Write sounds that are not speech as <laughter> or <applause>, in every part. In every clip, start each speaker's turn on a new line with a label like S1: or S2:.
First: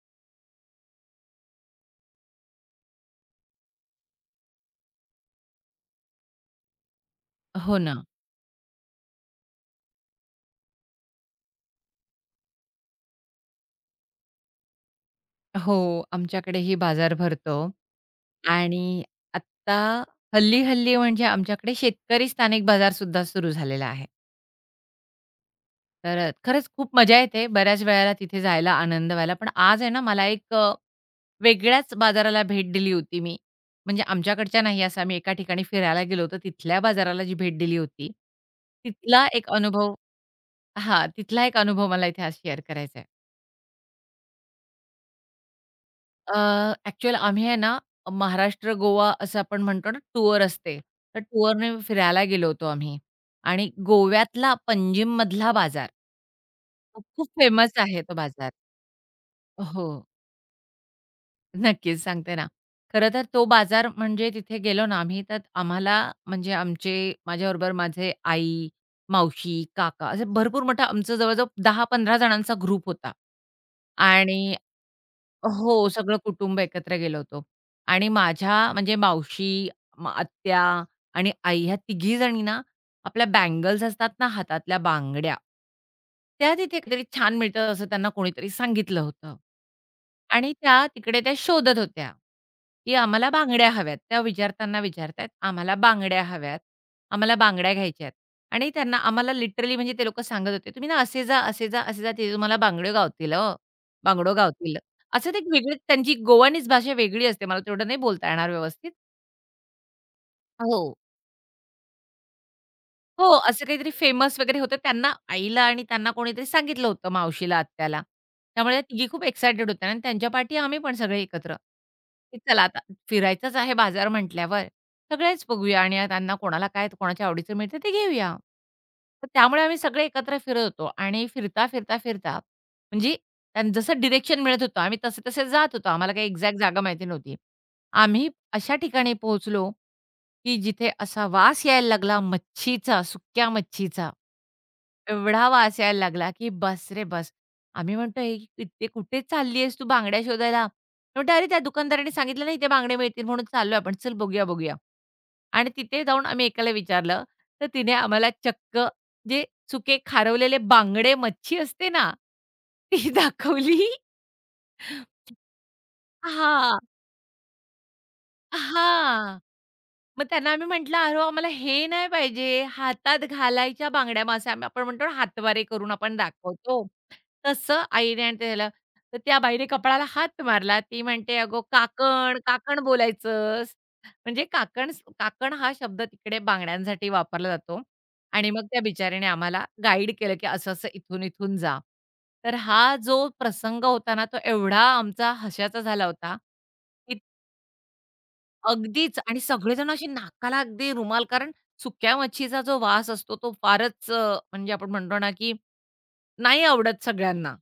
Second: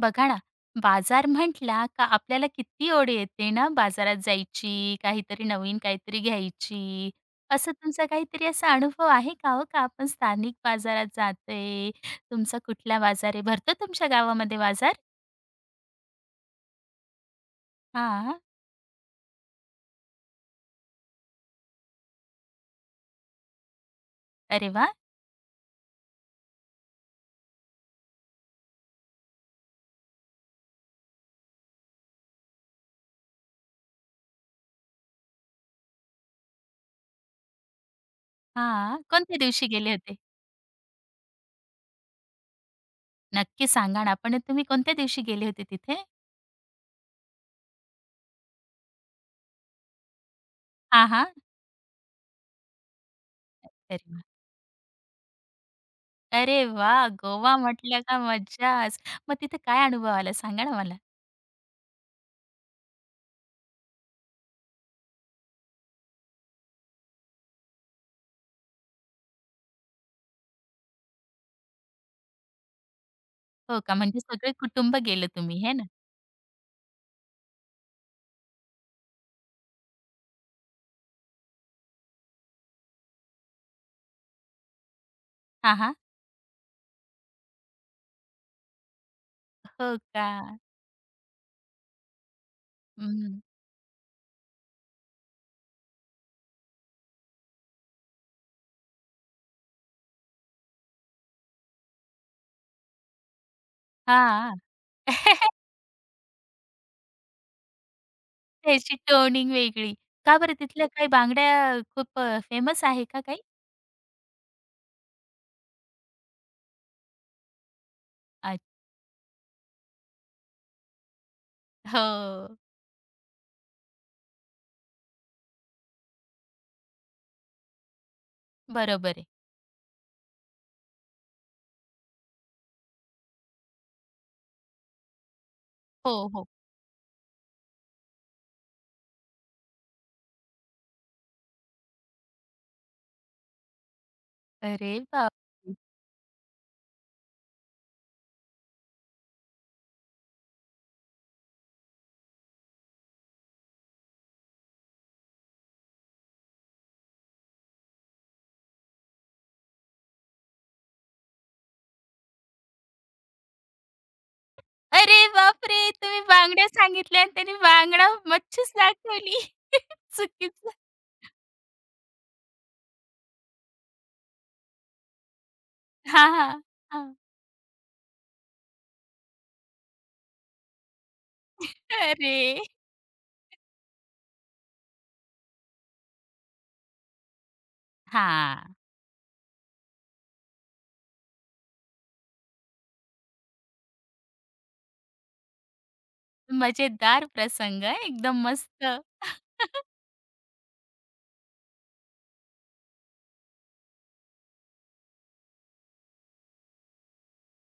S1: बघा ना, बाजार म्हटला का आपल्याला किती ओढ येते ना बाजारात जायची, काहीतरी नवीन काहीतरी घ्यायची. असं
S2: हो ना.
S1: तुमचा काहीतरी असा अनुभव आहे का हो, का आपण स्थानिक बाजारात जातोय? तुमचा कुठला बाजार आहे? भरतो तुमच्या गावामध्ये बाजार?
S2: हो, आमच्याकडे ही बाजार भरतो
S1: हां.
S2: आणि आत्ता हल्ली-हल्ली म्हणजे आमच्याकडे शेतकरी स्थानिक बाजार सुद्धा सुरू झालेला आहे.
S1: अरे वाह!
S2: तर खरंच खूप मजा येते बऱ्याच वेळेला तिथे जायला, आनंद व्हायला. पण आज आहे ना मला एक वेगळ्याच बाजाराला भेट दिली होती मी. म्हणजे आमच्याकडच्या नाही असं आम्ही एका ठिकाणी फिरायला गेलो होतो. तिथल्या बाजाराला जी भेट दिली होती,
S1: हां.
S2: तिथला
S1: कोणत्या
S2: एक
S1: दिवशी गेले
S2: अनुभव
S1: होते?
S2: हां, तिथला एक अनुभव मला इथे आज शेअर करायचा आहे.
S1: नक्की सांगा ना, पण तुम्ही कोणत्या दिवशी गेले होते तिथे?
S2: अ, ॲक्चुअल आम्ही आहे ना, महाराष्ट्र, गोवा असं आपण म्हणतो ना टूअर असते.
S1: हां,
S2: तर
S1: हां.
S2: टूअरने फिरायला गेलो होतो आम्ही आणि
S1: अरे वाह!
S2: गोव्यातला पंजिम पंजिममधला बाजार
S1: अरे
S2: तो
S1: वाह!
S2: खूप
S1: गोवा
S2: फेमस आहे
S1: म्हटलं
S2: तो
S1: का
S2: बाजार.
S1: मज्जाच. मग तिथे काय
S2: हो,
S1: अनुभव आला सांगा ना मला?
S2: नक्कीच सांगते ना. खरं तर तो बाजार म्हणजे तिथे गेलो ना आम्ही, तर आम्हाला म्हणजे आमचे माझ्याबरोबर माझे आई, मावशी, काका असे भरपूर मोठा आमचं जवळ-जवळ 10 जणांचा ग्रुप होता.
S1: हो का, म्हणजे
S2: आणि
S1: सगळे कुटुंब गेलं तुम्ही, हे ना?
S2: हो, सगळं कुटुंब एकत्र गेलो होतो. आणि माझ्या म्हणजे मावशी, आत्या आणि आई ह्या तिघी जणी ना, आपल्या बँगल्स असतात ना हातातल्या बांगड्या,
S1: हां, हां.
S2: त्या तिथे काहीतरी छान मिळतात असं त्यांना कोणीतरी सांगितलं होतं.
S1: हो का?
S2: आणि त्या तिकडे त्या शोधत होत्या, की आम्हाला
S1: हं.
S2: बांगड्या हव्यात. त्या विचारताना विचारतायत, "आम्हाला बांगड्या हव्यात, आम्हाला बांगड्या घ्यायच्या आहेत." आणि त्यांना आम्हाला लिटरली म्हणजे ते लोकं सांगत होते, "तुम्ही ना असे जा, असे जा, असे जा, तिथे तुम्हाला बांगड्या गावतील, हो, बांगडो
S1: हां.
S2: गावतील." असं ते एक
S1: <laughs>
S2: वेगळी त्यांची गोवानीज भाषा वेगळी असते. मला तेवढं नाही बोलता येणार व्यवस्थित.
S1: त्याची टोनिंग वेगळी. का बरं
S2: हो.
S1: तिथल्या काही बांगड्या खूप फेमस आहे का
S2: हो,
S1: काही?
S2: असं काहीतरी फेमस वगैरे होतं. त्यांना आईला आणि त्यांना कोणीतरी सांगितलं होतं मावशीला, आत्याला.
S1: अच्छा.
S2: त्यामुळे त्या तिघी खूप एक्सायटेड होत्या आणि त्यांच्या पाठी आम्ही पण सगळे एकत्र, की
S1: हो.
S2: चला आता फिरायचंच आहे बाजार म्हटल्यावर सगळेच बघूया आणि त्यांना कोणाला काय कोणाच्या आवडीचं मिळतं ते घेऊया.
S1: बरोबर आहे.
S2: तर त्यामुळे आम्ही सगळे एकत्र फिरत होतो आणि फिरता, फिरता, फिरता म्हणजे जसं डिरेक्शन मिळत होतं आम्ही तसे-तसे जात होतो. आम्हाला काही
S1: हो, हो.
S2: एक्झॅक्ट जागा माहिती नव्हती. आम्ही अशा ठिकाणी पोहोचलो, की जिथे असा वास यायला लागला मच्छीचा, सुक्या मच्छीचा.
S1: अरे बाप.
S2: एवढा वास यायला लागला, की बस रे बस. आम्ही म्हणतोय, "इथे कुठे चालली आहेस तू बांगड्या शोधायला?" म्हणतो, "अरे, त्या दुकानदाराने सांगितलं ना, इथे बांगडे मिळतील म्हणून चाललो आपण. चल बघूया, बघूया." आणि तिथे जाऊन आम्ही एकाला विचारलं, तर तिने आम्हाला चक्क जे सुके खारवलेले बांगडे मच्छी असते ना, ती दाखवली.
S1: अरे बापरे! तुम्ही बांगड्या
S2: हां.
S1: सांगितल्या आणि त्याने बांगडा मच्छीच
S2: हां.
S1: दाखवली. <laughs>
S2: मग त्यांना आम्ही
S1: चुकीचं.
S2: म्हटलं, "अहो, आम्हाला हे नाही पाहिजे, हातात घालायच्या बांगड्या मासे." आम्ही आपण म्हणतो ना, हातवारे करून आपण
S1: हां, हां.
S2: दाखवतो,
S1: हां.
S2: तसं आईने आणि त्याला तर त्या बाईने कपाळाला हात मारला. ती म्हणते, "अगो काकण, काकण
S1: अरे!
S2: बोलायचंस." म्हणजे काकण काकण हा शब्द तिकडे बांगड्यांसाठी वापरला जातो आणि मग
S1: हां.
S2: त्या बिचारीने आम्हाला गाईड केलं, की असं-असं इथून-इथून जा. तर हा जो प्रसंग होता ना, तो एवढा आमचा हशाचा झाला होता, की
S1: मजेदार प्रसंग हं, एकदम मस्त.
S2: अगदीच आणि
S1: <laughs>
S2: सगळेजण असे नाकाला अगदी रुमाल कारण सुक्या मच्छीचा जो वास असतो तो फारच म्हणजे आपण म्हणतो ना, की नाही आवडत सगळ्यांना.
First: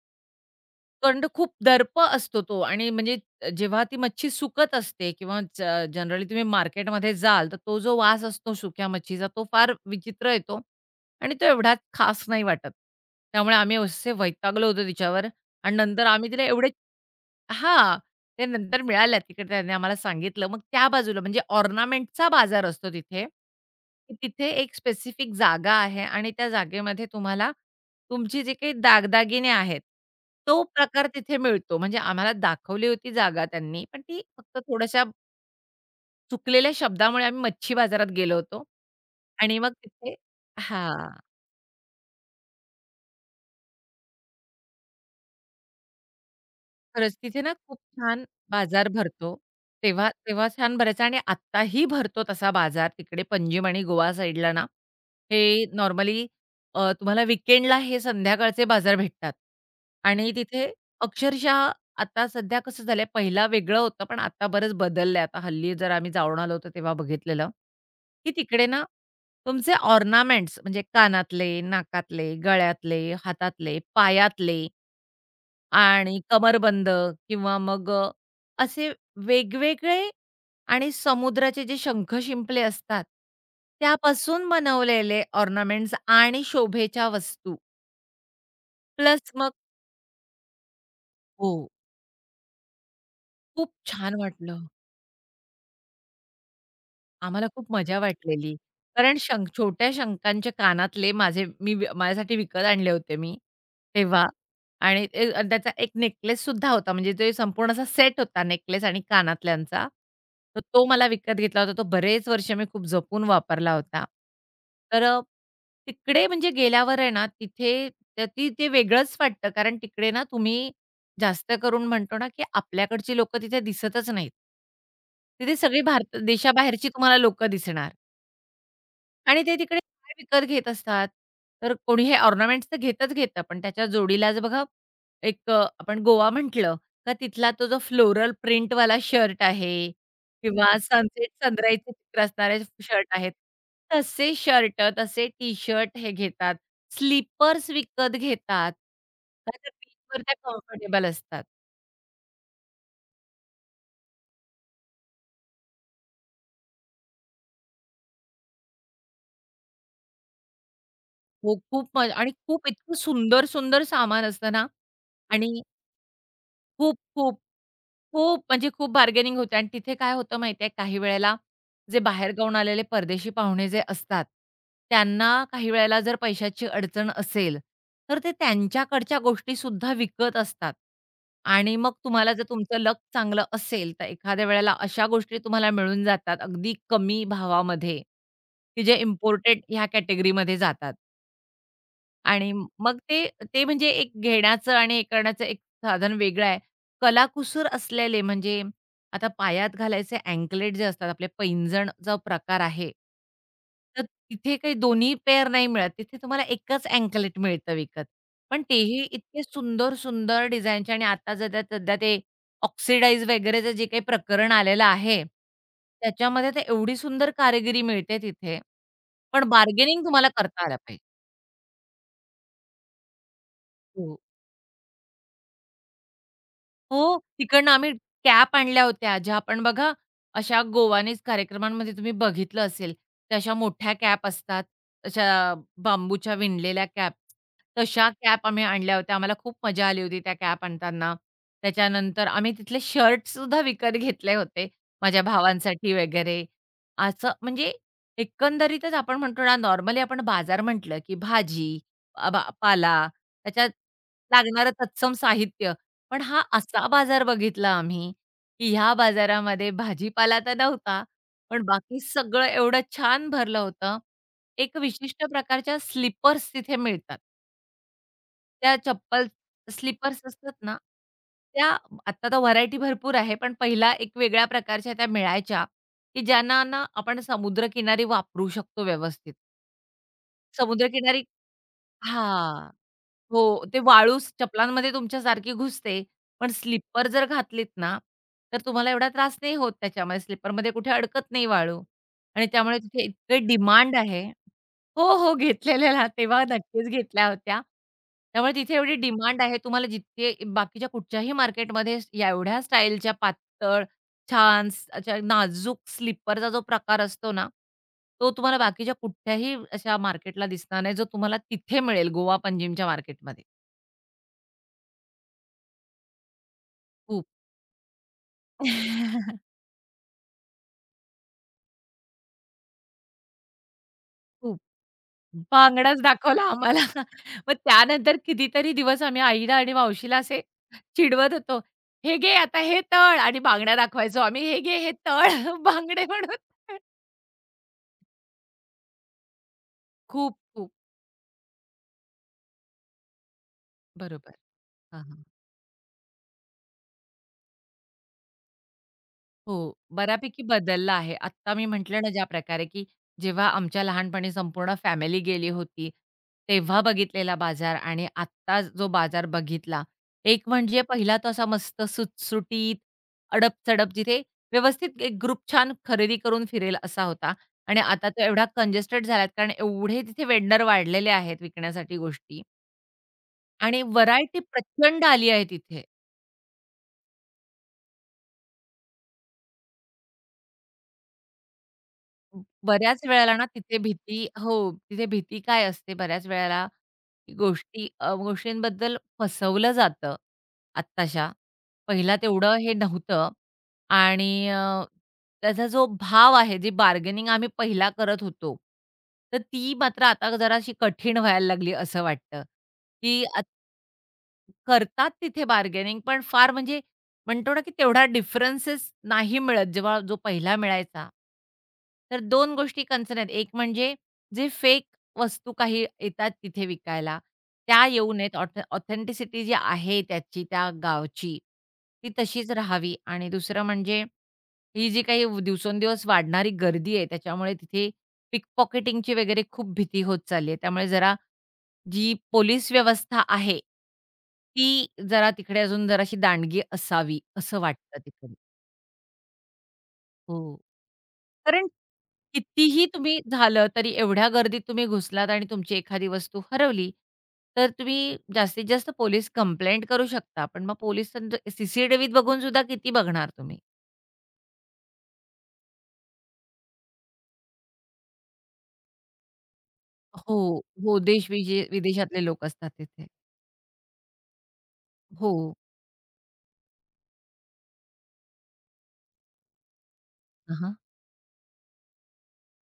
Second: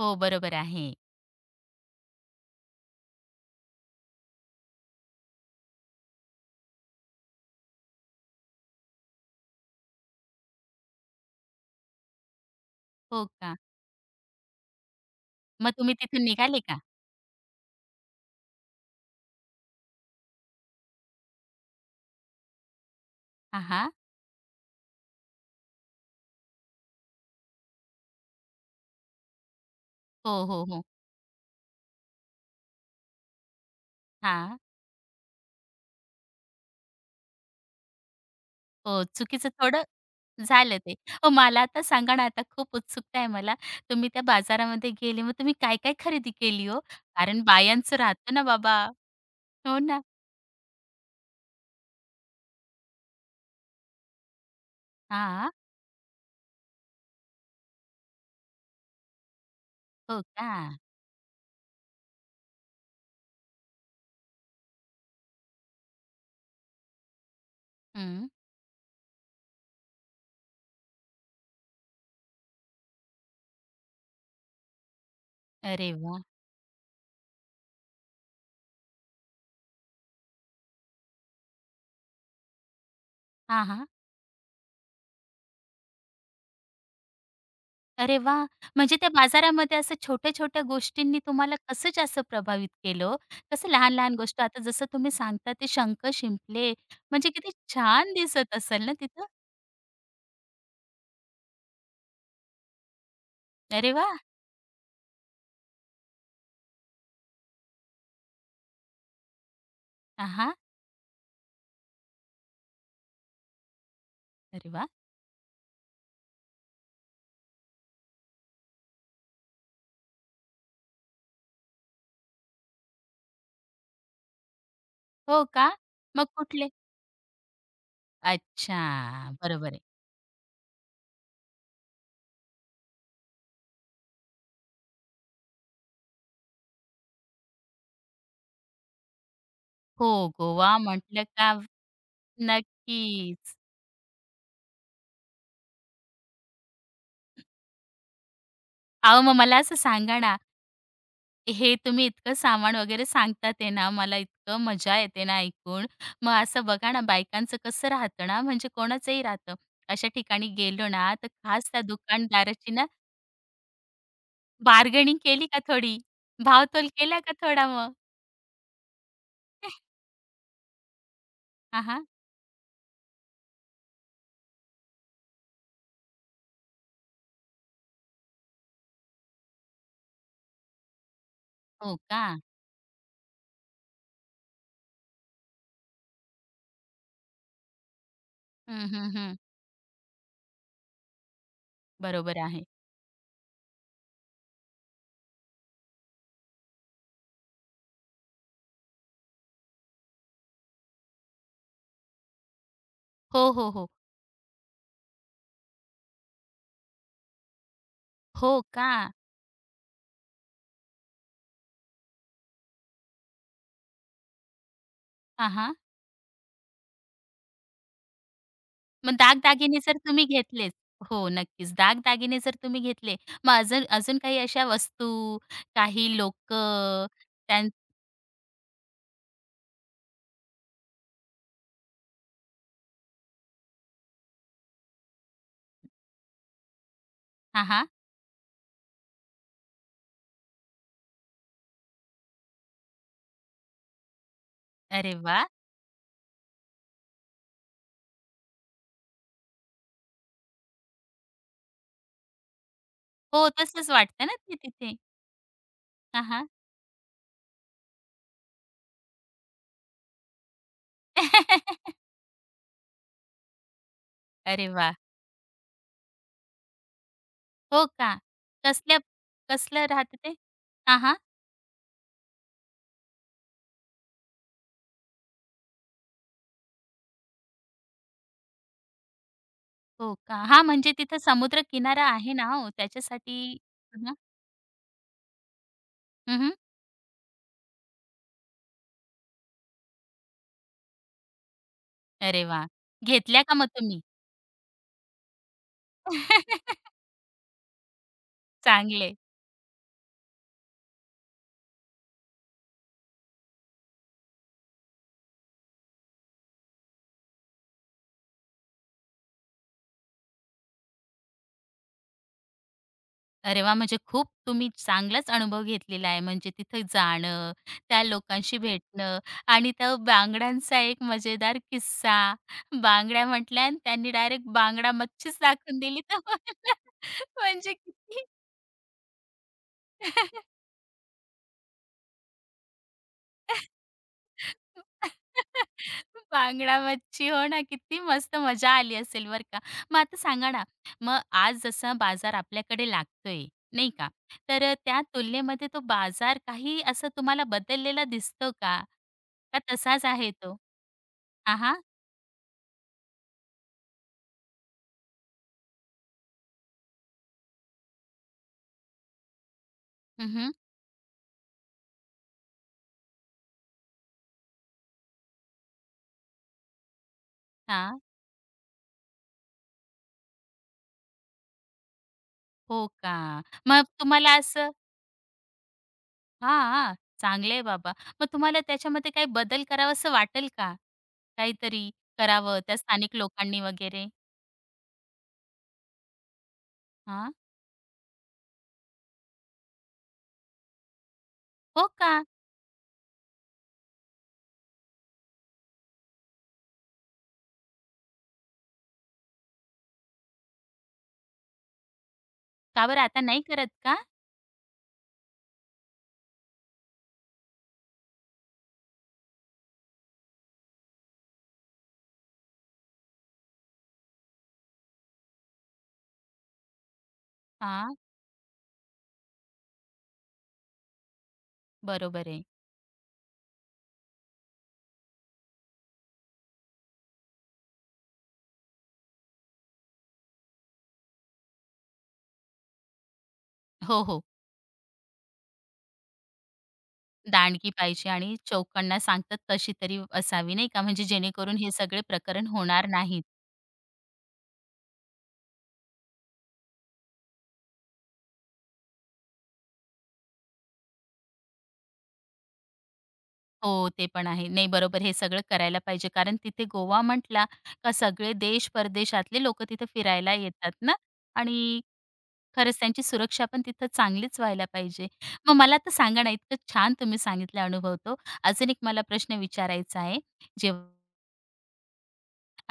S1: हो, बरोबर आहे.
S2: कारण तो खूप दर्प असतो तो आणि म्हणजे जेव्हा ती मच्छी सुकत असते किंवा जनरली तुम्ही मार्केटमध्ये जाल, तर तो जो वास असतो सुक्या मच्छीचा तो फार विचित्र येतो आणि तो एवढा खास नाही वाटत.
S1: हो
S2: त्यामुळे
S1: का?
S2: आम्ही असे वैतागलो होतो तिच्यावर
S1: मग
S2: आणि
S1: तुम्ही
S2: नंतर
S1: तिथून
S2: आम्ही तिला
S1: निघाले
S2: एवढे
S1: का?
S2: हां. ते नंतर मिळाल्या तिकडे त्यांनी आम्हाला सांगितलं. मग त्या बाजूला म्हणजे ऑर्नामेंटचा बाजार असतो तिथे,
S1: हां, हां.
S2: की तिथे एक स्पेसिफिक जागा आहे आणि त्या जागेमध्ये तुम्हाला तुमची जी काही दागदागिने आहेत,
S1: हो,
S2: तो
S1: हो, हो.
S2: प्रकार तिथे मिळतो. म्हणजे आम्हाला दाखवली होती जागा त्यांनी, पण ती फक्त
S1: हां.
S2: थोड्याशा चुकलेल्या शब्दामुळे आम्ही मच्छी बाजारात गेलो होतो
S1: हो, चुकीचं
S2: आणि मग
S1: थोडं
S2: तिथे
S1: झालं ते.
S2: हां.
S1: हो, मला आता सांगा ना, आता खूप उत्सुकता आहे मला. तुम्ही त्या बाजारामध्ये गेले, मग तुम्ही काय-काय खरेदी केली हो?
S2: खरंच, तिथे
S1: कारण
S2: ना खूप
S1: बायांचं
S2: छान
S1: राहतं ना बाबा.
S2: बाजार भरतो.
S1: हो ना.
S2: तेव्हा तेव्हा छान भरायचा आणि आत्ताही भरतो तसा बाजार तिकडे पंजिम आणि गोवा साईडला ना, हे
S1: हां.
S2: नॉर्मली तुम्हाला वीकेंडला हे संध्याकाळचे बाजार भेटतात
S1: हो
S2: आणि
S1: का?
S2: तिथे अक्षरशः आता सध्या कसं झालंय, पहिला वेगळं होतं, पण आता बरंच बदललंय. आता हल्ली जर आम्ही जाऊन आलो होतो तेव्हा बघितलेलं,
S1: हं.
S2: की तिकडे ना तुमचे ऑर्नामेंट्स म्हणजे कानातले, नाकातले, गळ्यातले, हातातले, पायातले
S1: अरे
S2: आणि
S1: वाह!
S2: कमरबंद किंवा मग असे वेगवेगळे आणि समुद्राचे जे शंख शिंपले असतात,
S1: हां, हां.
S2: त्यापासून बनवलेले ऑर्नामेंट्स आणि शोभेच्या वस्तू.
S1: अरे वाह! म्हणजे त्या
S2: प्लस मग
S1: बाजारामध्ये असं छोट्या-छोट्या गोष्टींनी
S2: हो.
S1: तुम्हाला कसं जास्त प्रभावित केलं हो? कसं
S2: खूप छान
S1: लहान-लहान गोष्ट आता
S2: वाटलं.
S1: जसं तुम्ही सांगता ते शंख, शिंपले म्हणजे
S2: आम्हाला
S1: किती
S2: खूप मजा
S1: छान
S2: वाटलेली.
S1: दिसत असेल ना
S2: कारण
S1: तिथं?
S2: शंख छोट्या शंखांच्या कानातले माझे मी माझ्यासाठी विकत आणले होते मी
S1: अरे वाह!
S2: तेव्हा. आणि ते त्याचा एक नेकलेससुद्धा होता, म्हणजे ते संपूर्ण असा सेट होता नेकलेस आणि कानातल्यांचा.
S1: हां, हां.
S2: तर तो मला विकत घेतला होता. तो बरेच वर्ष मी खूप जपून वापरला होता.
S1: अरे वाह!
S2: तर तिकडे म्हणजे गेल्यावर आहे ना, तिथे त ती ते वेगळंच वाटतं, कारण तिकडे ना तुम्ही जास्त करून म्हणतो ना, की आपल्याकडची लोकं तिथे दिसतच नाहीत.
S1: हो
S2: तिथे
S1: का?
S2: सगळी भारत
S1: मग कुठले.
S2: देशाबाहेरची तुम्हाला लोकं दिसणार.
S1: अच्छा.
S2: आणि ते
S1: बरोबर
S2: तिकडे
S1: आहे.
S2: काय विकत घेत असतात. तर कोणी हे ऑर्नामेंट्स तर घेतच घेतं, पण त्याच्या जोडीलाच बघा एक आपण गोवा म्हटलं का तिथला तो जो फ्लोरल प्रिंटवाला शर्ट आहे
S1: हो, गोवा
S2: किंवा
S1: म्हटलं
S2: सनसेट
S1: का
S2: सनराईजचं चित्र असणारे शर्ट आहेत.
S1: नक्कीच.
S2: तसे शर्ट, तसे टी-शर्ट हे घेतात. स्लीपर्स विकत घेतात.
S1: अहो, मग
S2: का
S1: मला
S2: तर
S1: असं सांगा
S2: बीचवर त्या
S1: ना,
S2: कम्फर्टेबल असतात.
S1: हे तुम्ही इतकं सामान वगैरे सांगतात आहे ना, मला इतकं मजा येते ना ऐकून. मग असं बघा ना, बायकांचं कसं राहतं ना, म्हणजे कोणाचंही राहतं. अशा ठिकाणी गेलो ना, तर
S2: हो,
S1: खास त्या
S2: खूप मजा- आणि खूप
S1: दुकानदाराची ना,
S2: इतकं सुंदर, सुंदर सामान असतं ना
S1: बार्गेनिंग केली
S2: आणि
S1: का थोडी? भावतोल
S2: खूप,
S1: केला का
S2: खूप
S1: थोडा मग?
S2: खूप म्हणजे खूप बार्गेनिंग होते आणि तिथे काय होतं माहिती काही वेळेला
S1: हां,
S2: जे
S1: हां.
S2: बाहेरगावाहून आलेले परदेशी पाहुणे जे असतात, त्यांना काही वेळेला जर पैशाची अडचण असेल, तर ते त्यांच्याकडच्या गोष्टीसुद्धा विकत असतात. आणि मग
S1: हो का?
S2: तुम्हाला जर तुमचं लक चांगलं असेल, तर एखाद्या वेळेला अशा गोष्टी तुम्हाला मिळून जातात अगदी कमी भावामध्ये, की
S1: हं,
S2: जे
S1: हं, हं.
S2: इम्पोर्टेड ह्या कॅटेगरीमध्ये जातात.
S1: बरोबर
S2: आणि
S1: आहे.
S2: मग ते ते म्हणजे एक घेण्याचं आणि हे करण्याचं एक साधन वेगळं आहे. कलाकुसर असलेले म्हणजे आता पायात घालायचे अँकलेट जे असतात आपले पैंजणचा प्रकार आहे.
S1: हो, हो, हो.
S2: तर तिथे काही दोन्ही पेअर नाही मिळत. तिथे तुम्हाला एकच अँकलेट मिळतं विकत.
S1: हो
S2: पण
S1: का?
S2: तेही इतके सुंदर-सुंदर डिझाईनचे आणि आता सध्या सध्या ते ऑक्सिडाइज वगैरेचं जे काही प्रकरण आलेलं आहे,
S1: हां,
S2: त्याच्यामध्ये तर एवढी सुंदर कारागिरी मिळते तिथे.
S1: मग
S2: पण
S1: दागदागिने जर
S2: बार्गेनिंग
S1: तुम्ही
S2: तुम्हाला करता
S1: घेतलेच.
S2: आलं पाहिजे.
S1: हो, नक्कीच. दागदागिने जर तुम्ही घेतले, मग अजून अजून
S2: हो.
S1: काही अशा वस्तू, काही लोकं
S2: हो,
S1: त्यां.
S2: तिकडनं आम्ही कॅप आणल्या होत्या, ज्या आपण बघा अशा गोवानीज कार्यक्रमांमध्ये तुम्ही बघितलं असेल, त्या अशा मोठ्या कॅप असतात, अशा बांबूच्या विणलेल्या कॅप.
S1: हां, हां.
S2: तशा कॅप आम्ही आणल्या होत्या. आम्हाला खूप मजा आली होती त्या कॅप आणताना. त्याच्यानंतर आम्ही तिथले शर्ट्ससुद्धा विकत घेतले होते,
S1: अरे
S2: माझ्या
S1: वाह!
S2: भावांसाठी वगैरे. असं म्हणजे एकंदरीतच आपण म्हणतो ना, नॉर्मली आपण बाजार म्हटलं की भाजी, बा पाला,
S1: हो,
S2: त्याच्यात
S1: तसंच वाटतं ना ते
S2: लागणारं
S1: तिथे.
S2: तत्सम साहित्य पण
S1: हां,
S2: हा
S1: हां.
S2: असा बाजार बघितला आम्ही, की ह्या बाजारामध्ये भाजीपाला तर नव्हता, पण बाकी
S1: <laughs>
S2: सगळं एवढं छान भरलं होतं.
S1: अरे
S2: एक
S1: वाह!
S2: विशिष्ट प्रकारच्या स्लिपर्स तिथे मिळतात.
S1: हो का?
S2: त्या
S1: कसल्या
S2: चप्पल
S1: कसलं राहतं
S2: स्लिपर्स
S1: ते?
S2: असतात ना,
S1: हां, हां.
S2: त्या आता तर व्हरायटी भरपूर आहे, पण पहिला एक वेगळ्या प्रकारच्या त्या मिळायच्या, की ज्यांना ना आपण समुद्रकिनारी वापरू शकतो व्यवस्थित.
S1: हो का? हां, म्हणजे तिथं
S2: समुद्रकिनारी
S1: समुद्रकिनारा आहे ना हो,
S2: हां. हो,
S1: त्याच्यासाठी.
S2: ते
S1: हं, हं.
S2: वाळू चपलांमध्ये तुमच्या सारखी घुसते. पण स्लिपर जर घातलीत ना, तर तुम्हाला एवढा त्रास नाही होत त्याच्यामध्ये. स्लिपरमध्ये कुठे अडकत नाही वाळू
S1: अरे
S2: आणि
S1: वाह!
S2: त्यामुळे तिथे इतके
S1: घेतल्या का मग
S2: डिमांड
S1: तुम्ही?
S2: आहे हो, हो, घेतलेल्या ना तेव्हा नक्कीच
S1: <laughs>
S2: घेतल्या होत्या. त्यामुळे तिथे एवढी
S1: चांगले.
S2: डिमांड आहे. तुम्हाला जिथे बाकीच्या कुठच्याही मार्केटमध्ये एवढ्या स्टाईलच्या पातळ छान अशा नाजूक स्लीपरचा जो प्रकार असतो ना, तो तुम्हाला बाकीच्या कुठल्याही अशा मार्केटला दिसणार नाही, जो तुम्हाला तिथे मिळेल गोवा पंजिमच्या मार्केटमध्ये.
S1: अरे वाह! म्हणजे खूप तुम्ही चांगलाच अनुभव घेतलेला आहे. म्हणजे तिथं
S2: खूप.
S1: जाणं, त्या लोकांशी भेटणं
S2: <laughs>
S1: आणि त्या बांगड्यांचा एक मजेदार किस्सा. बांगड्या म्हटल्या आणि त्यांनी डायरेक्ट
S2: खूप.
S1: बांगडा मच्छीच दाखवून
S2: बांगडाच
S1: दिली
S2: दाखवला
S1: तुम्हाला.
S2: आम्हाला.
S1: <laughs>
S2: <laughs> मग
S1: म्हणजे
S2: त्यानंतर
S1: किती.
S2: कितीतरी दिवस आम्ही आईला आणि मावशीला असे
S1: <laughs>
S2: चिडवत होतो. "हे घे आता हे तळ" आणि बांगड्या दाखवायचो आम्ही. "हे घे हे तळ."
S1: <laughs>
S2: <laughs> बांगडे म्हणून.
S1: बांगडा मच्छी. हो ना, किती मस्त मजा आली असेल बरं का. मग आता
S2: खूप,
S1: सांगा ना,
S2: खूप.
S1: मग आज जसा बाजार आपल्याकडे लागतोय, नाही का?
S2: बरोबर.
S1: तर त्या
S2: हां, हां.
S1: तुलनेमध्ये तो बाजार काही असं तुम्हाला बदललेला दिसतो का?
S2: हो,
S1: का तसाच आहे
S2: बऱ्यापैकी
S1: तो?
S2: बदलला आहे. आत्ता
S1: हां,
S2: मी
S1: हां.
S2: म्हटलं ना ज्या प्रकारे, की जेव्हा आमच्या लहानपणी संपूर्ण फॅमिली गेली होती, तेव्हा बघितलेला बाजार आणि आत्ता जो बाजार बघितला,
S1: हं,
S2: एक
S1: हं.
S2: म्हणजे पहिला तो असा मस्त सुटसुटीत, अडप-चडप जिथे व्यवस्थित एक ग्रुप छान खरेदी करून फिरेल असा होता आणि आता तो एवढा कंजेस्टेड झालात कारण एवढे तिथे वेंडर वाढलेले आहेत विकण्यासाठी गोष्टी
S1: हो का?
S2: आणि
S1: मग तुम्हाला
S2: व्हरायटी
S1: असं.
S2: प्रचंड आली आहे तिथे.
S1: हां, चांगलं आहे बाबा. मग तुम्हाला त्याच्यामध्ये काही बदल करावासं वाटेल का? काहीतरी करावं त्या
S2: बऱ्याच
S1: स्थानिक
S2: वेळेला ना
S1: लोकांनी
S2: तिथे
S1: वगैरे?
S2: भीती हो, तिथे भीती काय असते बऱ्याच वेळेला,
S1: हां.
S2: गोष्टींबद्दल फसवलं जातं आत्ताशा.
S1: हो का?
S2: पहिला तेवढं हे नव्हतं आणि त्याचा जो भाव आहे, जी बार्गेनिंग आम्ही पहिला करत होतो, तर ती मात्र आता जराशी कठीण व्हायला लागली असं वाटतं,
S1: का बरं आता
S2: की
S1: नाही करत का?
S2: करतात तिथे बार्गेनिंग पण फार म्हणजे म्हणतो ना, की तेवढा डिफरन्सेस नाही मिळत जेव्हा जो पहिला मिळायचा. तर 2 गोष्टी कन्सर्न आहेत. एक म्हणजे जे फेक वस्तू काही येतात तिथे विकायला, त्या
S1: हां,
S2: येऊ नयेत. ऑथेंटिसिटी जी आहे त्याची, त्या गावची, ती
S1: बरोबर आहे.
S2: तशीच राहावी आणि दुसरं म्हणजे ही जी काही दिवसेंदिवस वाढणारी गर्दी आहे, त्याच्यामुळे तिथे पिकपॉकेटिंगची वगैरे खूप भीती होत चालली आहे. त्यामुळे जरा जी पोलीस व्यवस्था आहे,
S1: हो, हो.
S2: ती जरा तिकडे अजून जराशी दांडगी असावी, असं
S1: दांडगी
S2: वाटतं
S1: पाहिजे
S2: तिकडे.
S1: आणि चौकांना सांगतात तशी तरी असावी
S2: हो.
S1: नाही का? म्हणजे जेणेकरून
S2: कारण
S1: हे सगळे प्रकरण
S2: कितीही
S1: होणार
S2: तुम्ही
S1: नाहीत.
S2: झालं तरी एवढ्या गर्दीत तुम्ही घुसलात आणि तुमची एखादी वस्तू हरवली, तर तुम्ही जास्तीत जास्त पोलीस कंप्लेंट करू शकता. पण मग पोलिसांचं सी-सी-टीव्हीत बघून सुद्धा किती बघणार तुम्ही?
S1: हो, ते पण आहे. नाही बरोबर हे सगळं करायला पाहिजे कारण तिथे गोवा म्हटला का सगळे देश-परदेशातले लोकं तिथे फिरायला
S2: हो,
S1: येतात ना.
S2: हो. देश विजे
S1: आणि
S2: विदेशातले लोक असतात
S1: खरंच त्यांची
S2: तिथे.
S1: सुरक्षा पण तिथं चांगलीच व्हायला पाहिजे.
S2: हो.
S1: मग मला आता सांगा ना, इतकं छान तुम्ही सांगितला अनुभव तो. अजून एक मला प्रश्न विचारायचा आहे.
S2: हां, हां.
S1: जेव्हा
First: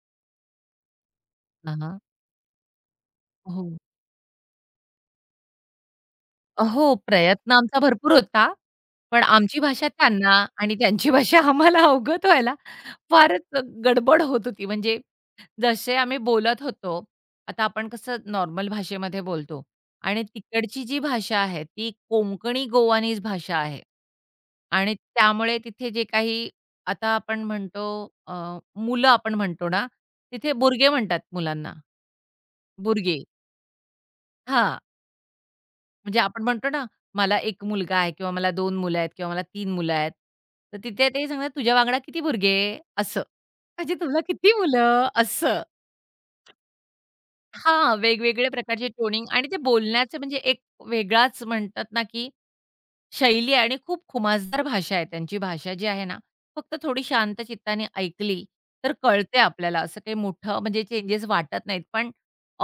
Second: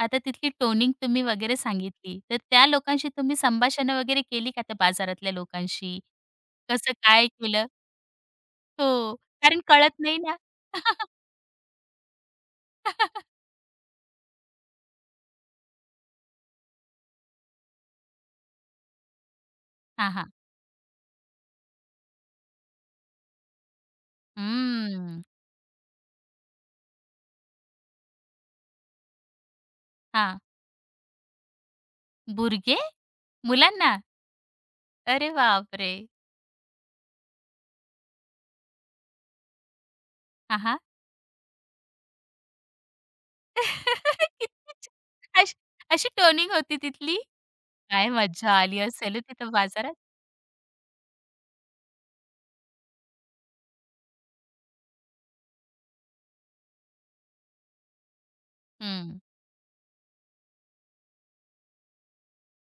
S1: आता तिथली टोनिंग तुम्ही वगैरे सांगितली, तर त्या लोकांशी तुम्ही
S2: हो.
S1: संभाषणं वगैरे केली का त्या बाजारातल्या लोकांशी? कसं
S2: हो,
S1: काय
S2: प्रयत्न
S1: केलं?
S2: आमचा भरपूर होता.
S1: हो,
S2: पण आमची
S1: कारण
S2: भाषा
S1: कळत नाही
S2: त्यांना
S1: ना.
S2: आणि त्यांची भाषा आम्हाला अवगत व्हायला
S1: <laughs>
S2: फारच गडबड होत होती. म्हणजे जसे आम्ही बोलत होतो, आता आपण कसं नॉर्मल भाषेमध्ये बोलतो
S1: हां,
S2: आणि
S1: हां.
S2: तिकडची जी भाषा आहे, ती कोंकणी गोवानीज भाषा आहे आणि
S1: हम्म.
S2: त्यामुळे तिथे जे काही आता आपण म्हणतो अ, मुलं आपण म्हणतो ना,
S1: हां.
S2: तिथे बुरगे म्हणतात मुलांना.
S1: बुरगे?
S2: बुरगे
S1: मुलांना?
S2: हां,
S1: अरे बापरे!
S2: म्हणजे आपण म्हणतो ना, मला 1 मुलगा आहे किंवा मला 2 मुलं आहेत किंवा मला 3 मुलं आहेत.
S1: हां,
S2: तर
S1: हां.
S2: तिथे ते सांगतात, "तुझ्या वांगडा किती बुरगे?" असं. म्हणजे तुला
S1: <laughs> किती
S2: किती मुलं?
S1: छान! अशी,
S2: असं.
S1: अशी टोनिंग होती तिथली?
S2: हां,
S1: काय
S2: वेगवेगळ्या
S1: मज्जा आली
S2: प्रकारचे
S1: असेल हो
S2: टोनिंग आणि
S1: तिथं
S2: ते
S1: बाजारात?
S2: बोलण्याचे म्हणजे एक वेगळाच म्हणतात ना, की शैली आणि खूप खुमासदार भाषा आहे. त्यांची भाषा जी आहे ना, फक्त थोडी शांत चित्ताने ऐकली तर
S1: हं.
S2: कळते आपल्याला. असं काही मोठं म्हणजे चेंजेस वाटत नाहीत. पण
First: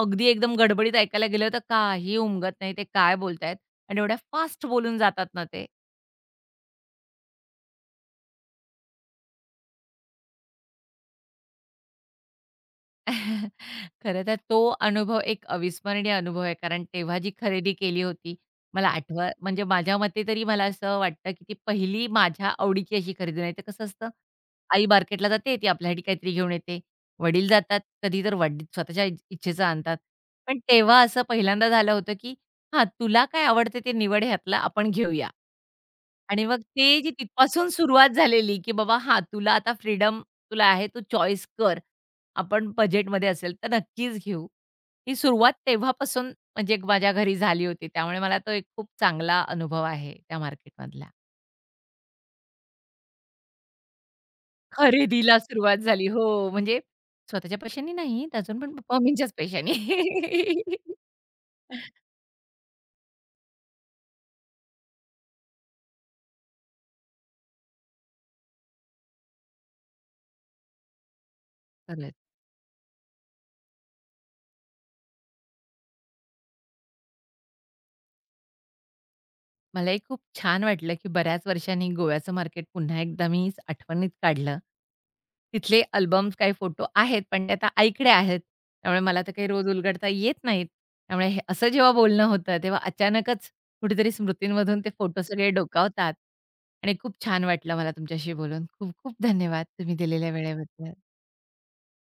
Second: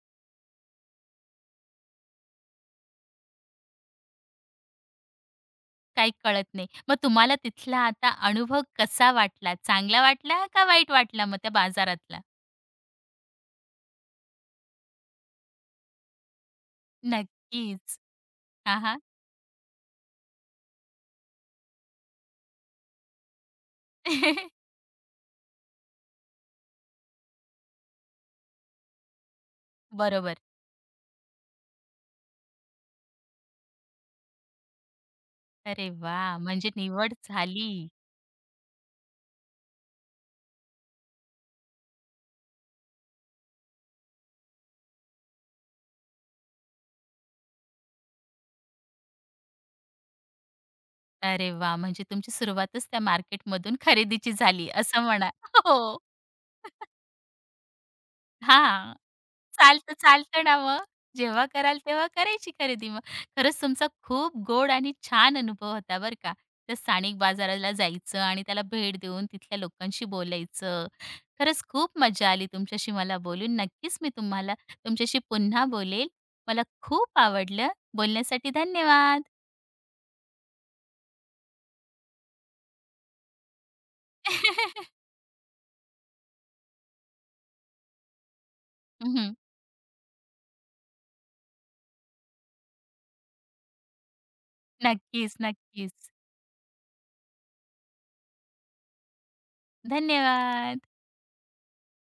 S2: अगदी एकदम गडबडीत ऐकायला गेलं तर काही उमगत नाही. ते काय बोलतायत आणि एवढ्या फास्ट बोलून जातात ना ते.
S1: काही कळत नाही. मग तुम्हाला तिथला आता अनुभव कसा वाटला? चांगला वाटला का वाईट वाटला मग त्या बाजारातला?
S2: <laughs> खरं तर तो अनुभव एक अविस्मरणीय अनुभव आहे. कारण तेव्हा जी खरेदी
S1: नक्कीच.
S2: केली होती,
S1: हां,
S2: मला
S1: हां.
S2: आठवा म्हणजे माझ्या मते तरी मला असं वाटतं, की ती पहिली माझ्या आवडीची अशी खरेदी. नाहीतर कसं असतं,
S1: <laughs>
S2: आई मार्केटला जाते, ती आपल्यासाठी काहीतरी घेऊन येते. वडील जातात, कधी तर वडील स्वतःच्या इच्छेचं आणतात.
S1: बरोबर.
S2: पण तेव्हा असं पहिल्यांदा झालं होतं, की हां, तुला काय आवडते ते निवड ह्यातला आपण घेऊया.
S1: अरे वा,
S2: आणि मग
S1: म्हणजे
S2: ते जी
S1: निवड
S2: तिथपासून
S1: झाली.
S2: सुरुवात झालेली, की बाबा हां, तुला आता फ्रीडम तुला आहे, तू चॉईस कर. आपण बजेटमध्ये असेल तर नक्कीच घेऊ. ही सुरुवात तेव्हापासून म्हणजे माझ्या घरी झाली होती. त्यामुळे मला तो एक खूप चांगला अनुभव आहे त्या मार्केटमधला.
S1: अरे वा, म्हणजे तुमची सुरुवातच त्या मार्केटमधून खरेदीची झाली असं म्हणा.
S2: खरेदीला सुरुवात
S1: हो.
S2: झाली. हो, म्हणजे स्वतःच्या पैशांनी नाही, तर अजून पण
S1: हां.
S2: पप्पा-मम्मींच्याच पैशांनी.
S1: चालतं, चालतं ना मग. जेव्हा कराल
S2: <laughs>
S1: तेव्हा करायची खरेदी मग. खरंच तुमचा खूप गोड आणि छान अनुभव होता बरं का. त्या स्थानिक बाजाराला जायचं आणि त्याला भेट देऊन तिथल्या लोकांशी बोलायचं. खरंच खूप
S2: खरंय.
S1: मजा आली तुमच्याशी मला बोलून. नक्कीच मी तुम्हाला तुमच्याशी पुन्हा बोलेल. मला खूप आवडलं. बोलण्यासाठी धन्यवाद.
S2: मलाही खूप छान वाटलं, की बऱ्याच वर्षांनी गोव्याचं मार्केट पुन्हा एकदा मी आठवणीत काढलं.
S1: <laughs>
S2: तिथले अल्बम्स काही फोटो आहेत, पण ते आता आईकडे आहेत. त्यामुळे मला तर
S1: हं,
S2: काही रोज उलगडता येत नाहीत. त्यामुळे हे असं जेव्हा बोलणं होतं, तेव्हा अचानकच कुठेतरी स्मृतींमधून ते फोटो
S1: नक्कीच,
S2: सगळे
S1: नक्कीच.
S2: डोकावतात आणि खूप छान वाटलं मला तुमच्याशी बोलून. खूप खूप धन्यवाद तुम्ही दिलेल्या
S1: धन्यवाद.
S2: वेळेबद्दल.